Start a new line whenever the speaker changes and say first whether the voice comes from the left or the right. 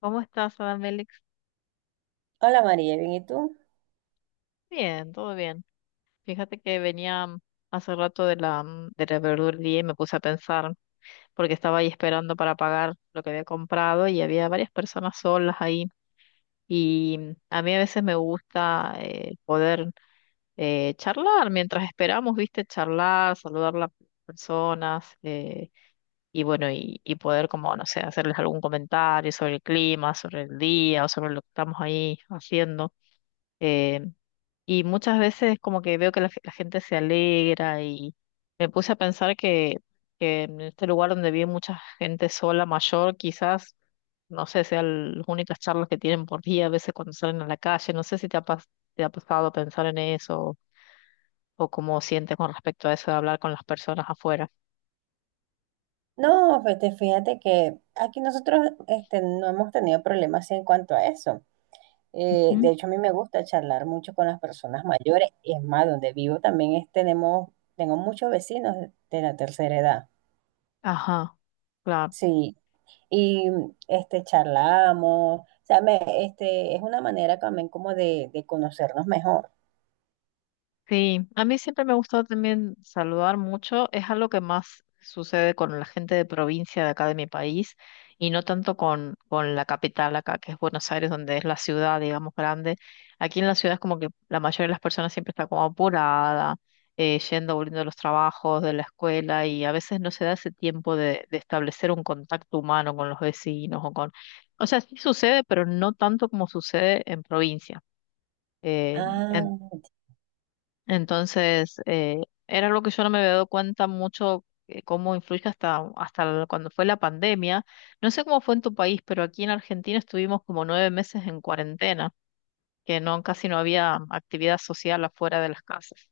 left: ¿Cómo estás, Adam Félix?
right: Hola María, ¿bien y tú?
left: Bien, todo bien. Fíjate que venía hace rato de la verdulería y me puse a pensar, porque estaba ahí esperando para pagar lo que había comprado y había varias personas solas ahí. Y a mí a veces me gusta poder charlar mientras esperamos, ¿viste? Charlar, saludar a las personas, y bueno, y poder como, no sé, hacerles algún comentario sobre el clima, sobre el día o sobre lo que estamos ahí haciendo. Eh, y muchas veces como que veo que la gente se alegra y me puse a pensar que en este lugar donde vive mucha gente sola, mayor, quizás, no sé, sean las únicas charlas que tienen por día, a veces cuando salen a la calle, no sé si te ha pasado pensar en eso o cómo sientes con respecto a eso de hablar con las personas afuera.
right: No, este, fíjate que aquí nosotros este, no hemos tenido problemas en cuanto a eso. De
left: Ujú.
right: hecho, a mí me gusta charlar mucho con las personas mayores. Es más, donde vivo también tenemos, tengo muchos vecinos de la tercera edad.
left: Ajá, claro.
right: Sí, y este, charlamos. O sea, este, es una manera también como de conocernos mejor.
left: Sí, a mí siempre me ha gustado también saludar mucho. Es algo que más sucede con la gente de provincia de acá de mi país y no tanto con la capital acá, que es Buenos Aires, donde es la ciudad, digamos, grande. Aquí en la ciudad es como que la mayoría de las personas siempre está como apurada, yendo, volviendo de los trabajos, de la escuela y a veces no se da ese tiempo de establecer un contacto humano con los vecinos O sea, sí sucede, pero no tanto como sucede en provincia. Eh,
right: Ah,
left: entonces, era algo que yo no me había dado cuenta mucho cómo influye hasta cuando fue la pandemia. No sé cómo fue en tu país, pero aquí en Argentina estuvimos como 9 meses en cuarentena, que no, casi no había actividad social afuera de las casas.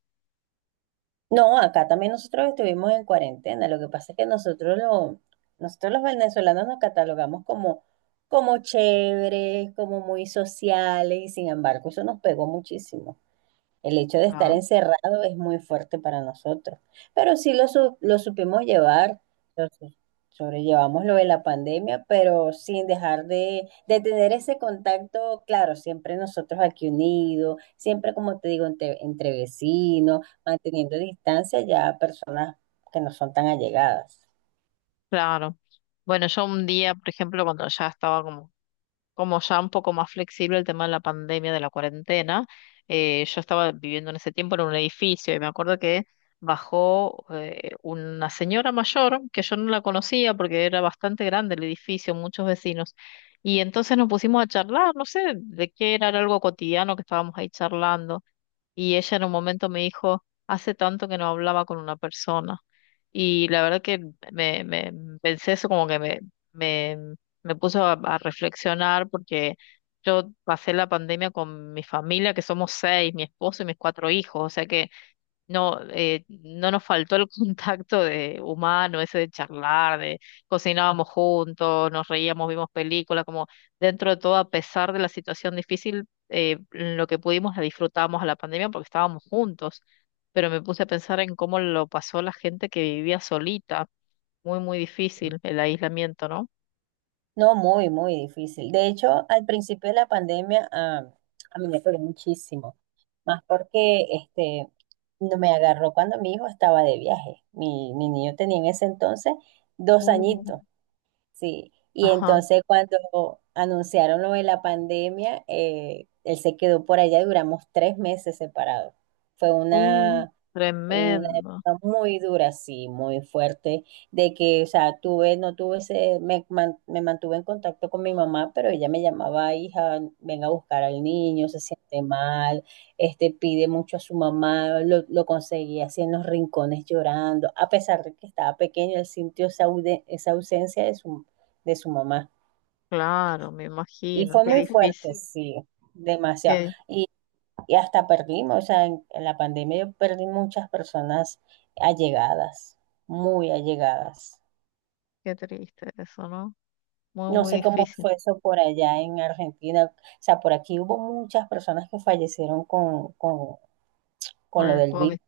right: no, acá también nosotros estuvimos en cuarentena. Lo que pasa es que nosotros los venezolanos nos catalogamos como, como chéveres, como muy sociales, y sin embargo, eso nos pegó muchísimo. El hecho de estar
left: Claro.
right: encerrado es muy fuerte para nosotros, pero lo supimos llevar, lo su- sobrellevamos lo de la pandemia, pero sin dejar de tener ese contacto, claro, siempre nosotros aquí unidos, siempre como te digo, entre, entre vecinos, manteniendo distancia ya a personas que no son tan allegadas.
left: Claro. Bueno, yo un día, por ejemplo, cuando ya estaba como ya un poco más flexible el tema de la pandemia, de la cuarentena, yo estaba viviendo en ese tiempo en un edificio y me acuerdo que bajó una señora mayor que yo no la conocía porque era bastante grande el edificio, muchos vecinos. Y entonces nos pusimos a charlar, no sé de qué era, era algo cotidiano que estábamos ahí charlando. Y ella en un momento me dijo, hace tanto que no hablaba con una persona. Y la verdad que pensé eso como que me, me puso a reflexionar porque yo pasé la pandemia con mi familia, que somos seis, mi esposo y mis cuatro hijos. O sea que no, no nos faltó el contacto de humano, ese de charlar, de cocinábamos juntos, nos reíamos, vimos películas, como dentro de todo, a pesar de la situación difícil, lo que pudimos la disfrutamos a la pandemia porque estábamos juntos. Pero me puse a pensar en cómo lo pasó la gente que vivía solita. Muy, muy difícil el aislamiento, ¿no?
right: No, muy, muy difícil. De hecho, al principio de la pandemia, ah, a mí me pegó muchísimo, más porque este, no me agarró cuando mi hijo estaba de viaje. Mi niño tenía en ese entonces 2 añitos,
left: Mm,
right: sí. Y
left: ajá.
right: entonces cuando anunciaron lo de la pandemia, él se quedó por allá y duramos 3 meses separados. Fue
left: Un
right: una
left: tremendo.
right: época muy dura, sí, muy fuerte, de que, o sea, tuve, no tuve ese, me mantuve en contacto con mi mamá, pero ella me llamaba, hija, venga a buscar al niño, se siente mal, este, pide mucho a su mamá, lo conseguía así en los rincones llorando, a pesar de que estaba pequeño, él sintió esa ausencia de su mamá.
left: Claro, me
right: Y
left: imagino.
right: fue
left: Qué
right: muy fuerte,
left: difícil.
right: sí, demasiado.
left: Qué,
right: Y hasta perdimos, o sea, en la pandemia yo perdí muchas personas allegadas, muy allegadas.
left: qué triste eso, ¿no? Muy,
right: No
left: muy
right: sé cómo
left: difícil
right: fue eso por allá en Argentina. O sea, por aquí hubo muchas personas que fallecieron
left: con
right: con lo
left: el
right: del virus.
left: COVID.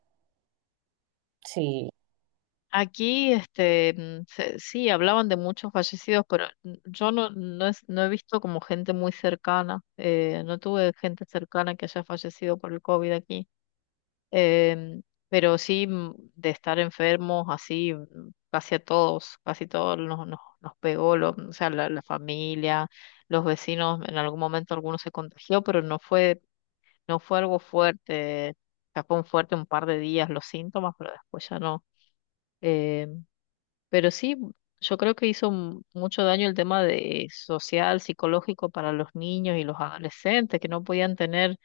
right: Sí.
left: Aquí, este, sí, hablaban de muchos fallecidos, pero yo no he visto como gente muy cercana. No tuve gente cercana que haya fallecido por el COVID aquí. Em, pero sí, de estar enfermos, así, casi a todos, casi todos nos pegó, o sea, la familia, los vecinos, en algún momento algunos se contagió, pero no fue algo fuerte, o fue un fuerte un par de días los síntomas, pero después ya no. Eh, pero sí, yo creo que hizo mucho daño el tema de social, psicológico para los niños y los adolescentes que no podían tener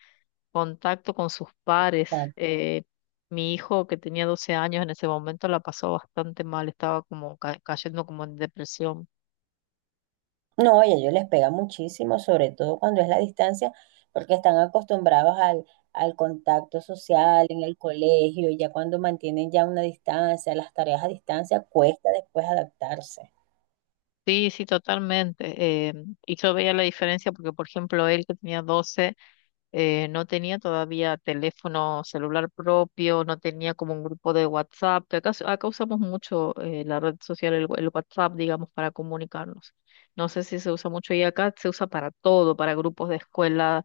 left: contacto con sus pares.
right: Ah,
left: Eh, mi hijo que tenía 12 años en ese momento la pasó bastante mal, estaba como cayendo como en depresión.
right: no, oye, ellos les pega muchísimo, sobre todo cuando es la distancia, porque están acostumbrados al, al contacto social en el colegio, y ya cuando mantienen ya una distancia, las tareas a distancia, cuesta después adaptarse.
left: Sí, sí, totalmente. Y yo veía la diferencia porque, por ejemplo, él que tenía 12 no tenía todavía teléfono celular propio, no tenía como un grupo de WhatsApp, que acá, acá usamos mucho la red social, el WhatsApp, digamos, para comunicarnos. No sé si se usa mucho y acá se usa para todo, para grupos de escuela,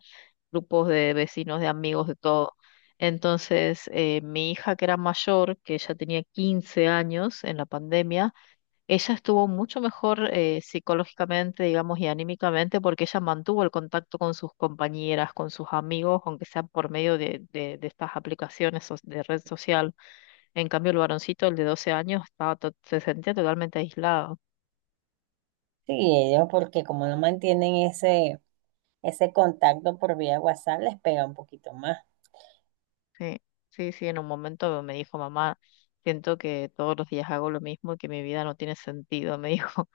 left: grupos de vecinos, de amigos, de todo. Entonces, mi hija que era mayor, que ya tenía 15 años en la pandemia, ella estuvo mucho mejor psicológicamente, digamos, y anímicamente porque ella mantuvo el contacto con sus compañeras, con sus amigos, aunque sea por medio de estas aplicaciones de red social. En cambio, el varoncito, el de 12 años, estaba se sentía totalmente aislado.
right: Sí, ellos porque como no mantienen ese, ese contacto por vía WhatsApp, les pega un poquito más.
left: Sí, sí, sí, en un momento me dijo, mamá, siento que todos los días hago lo mismo y que mi vida no tiene sentido, me dijo.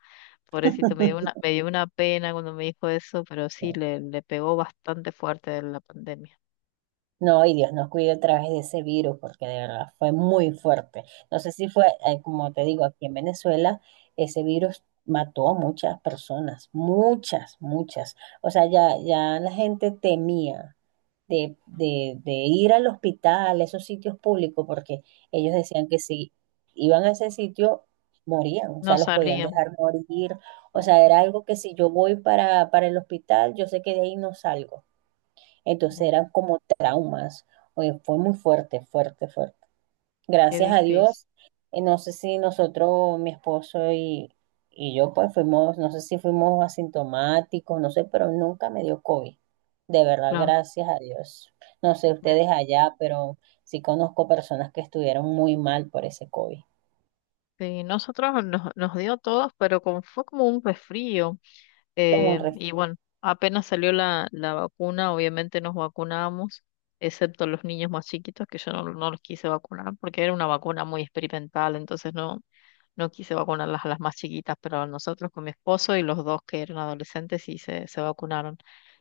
left: Pobrecito, me dio una pena cuando me dijo eso, pero sí, le pegó bastante fuerte la pandemia.
right: No, y Dios nos cuide otra vez de ese virus, porque de verdad fue muy fuerte. No sé si fue, como te digo, aquí en Venezuela, ese virus mató a muchas personas, muchas, muchas. O sea, ya, ya la gente temía de ir al hospital, a esos sitios públicos, porque ellos decían que si iban a ese sitio, morían, o
left: No
right: sea, los podían
left: salía.
right: dejar morir, o sea, era algo que si yo voy para el hospital, yo sé que de ahí no salgo. Entonces
left: Mm.
right: eran como traumas, oye, fue muy fuerte, fuerte, fuerte,
left: Qué
right: gracias a
left: difícil,
right: Dios. No sé si nosotros, mi esposo y yo, pues fuimos, no sé si fuimos asintomáticos, no sé, pero nunca me dio COVID. De verdad,
left: claro.
right: gracias a Dios. No sé ustedes
left: Me-
right: allá, pero sí conozco personas que estuvieron muy mal por ese COVID.
left: Sí, nosotros nos dio a todos, pero como fue como un resfrío,
right: Como un ref-
left: y bueno, apenas salió la vacuna, obviamente nos vacunamos, excepto los niños más chiquitos, que yo no los quise vacunar porque era una vacuna muy experimental, entonces No quise vacunarlas a las más chiquitas, pero nosotros con mi esposo y los dos que eran adolescentes sí se vacunaron.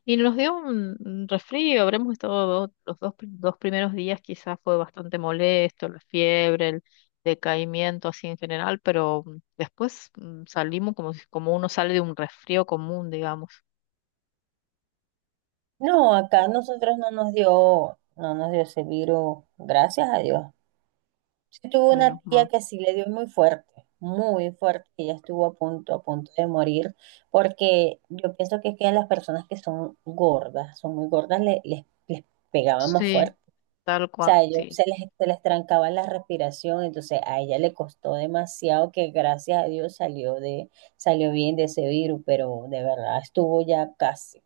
left: Y nos dio un resfrío, habremos estado dos primeros días quizás fue bastante molesto, la fiebre, el decaimiento así en general, pero después salimos como, como uno sale de un resfrío común, digamos,
right: No, acá nosotros no nos dio, no nos dio ese virus, gracias a Dios. Yo tuve
left: menos
right: una tía
left: mal.
right: que sí le dio muy fuerte, y ella estuvo a punto de morir, porque yo pienso que es que a las personas que son gordas, son muy gordas, les pegaba más
left: Sí,
right: fuerte.
left: tal
right: O sea,
left: cual,
right: a ellos
left: sí.
right: se les trancaba la respiración, entonces a ella le costó demasiado que gracias a Dios salió de, salió bien de ese virus, pero de verdad estuvo ya casi.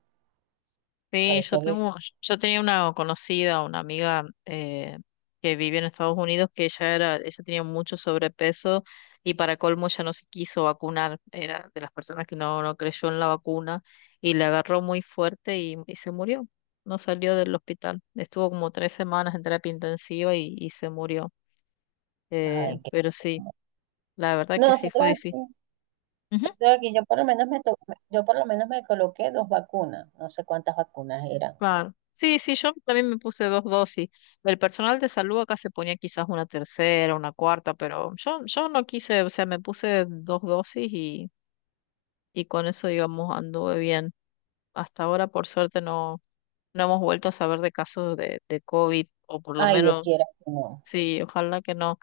right: Por
left: Sí, yo
right: eso, que-
left: tengo, yo tenía una conocida, una amiga que vivía en Estados Unidos, que ella era, ella tenía mucho sobrepeso y para colmo ella no se quiso vacunar, era de las personas que no creyó en la vacuna y le agarró muy fuerte y se murió, no salió del hospital, estuvo como 3 semanas en terapia intensiva y se murió,
right: ay, que...
left: pero sí, la verdad
right: No,
left: que sí fue
right: nosotros...
left: difícil.
right: O sea, que yo por lo menos yo por lo menos me coloqué dos vacunas, no sé cuántas vacunas eran.
left: Claro. Sí, sí, yo también me puse dos dosis. El personal de salud acá se ponía quizás una tercera, una cuarta, pero yo no quise, o sea, me puse dos dosis y con eso, digamos, anduve bien. Hasta ahora, por suerte, no hemos vuelto a saber de casos de COVID, o por lo
right: Ay, Dios
left: menos,
right: quiera que no.
left: sí, ojalá que no.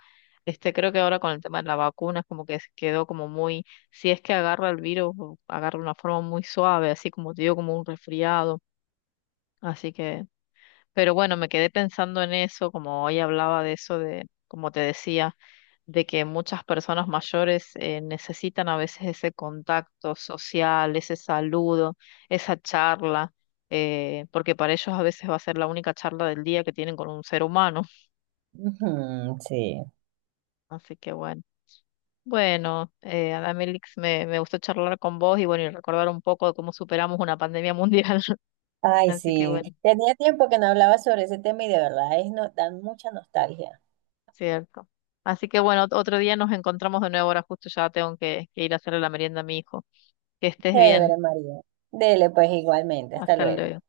left: Este, creo que ahora con el tema de la vacuna es como que se quedó como muy, si es que agarra el virus, o agarra de una forma muy suave, así como te digo, como un resfriado. Así que pero bueno, me quedé pensando en eso, como hoy hablaba de eso, de, como te decía, de que muchas personas mayores necesitan a veces ese contacto social, ese saludo, esa charla, porque para ellos a veces va a ser la única charla del día que tienen con un ser humano.
right: Ujú, sí.
left: Así que bueno. Bueno, Adamelix, me gustó charlar con vos y bueno, y recordar un poco de cómo superamos una pandemia mundial.
right: Ay,
left: Así que
right: sí.
left: bueno.
right: Tenía tiempo que no hablaba sobre ese tema y de verdad es no, dan mucha nostalgia.
left: Cierto. Así que bueno, otro día nos encontramos de nuevo. Ahora justo ya tengo que ir a hacerle la merienda a mi hijo. Que estés bien.
right: Chévere, María. Dele, pues igualmente. Hasta
left: Hasta
right: luego.
left: luego.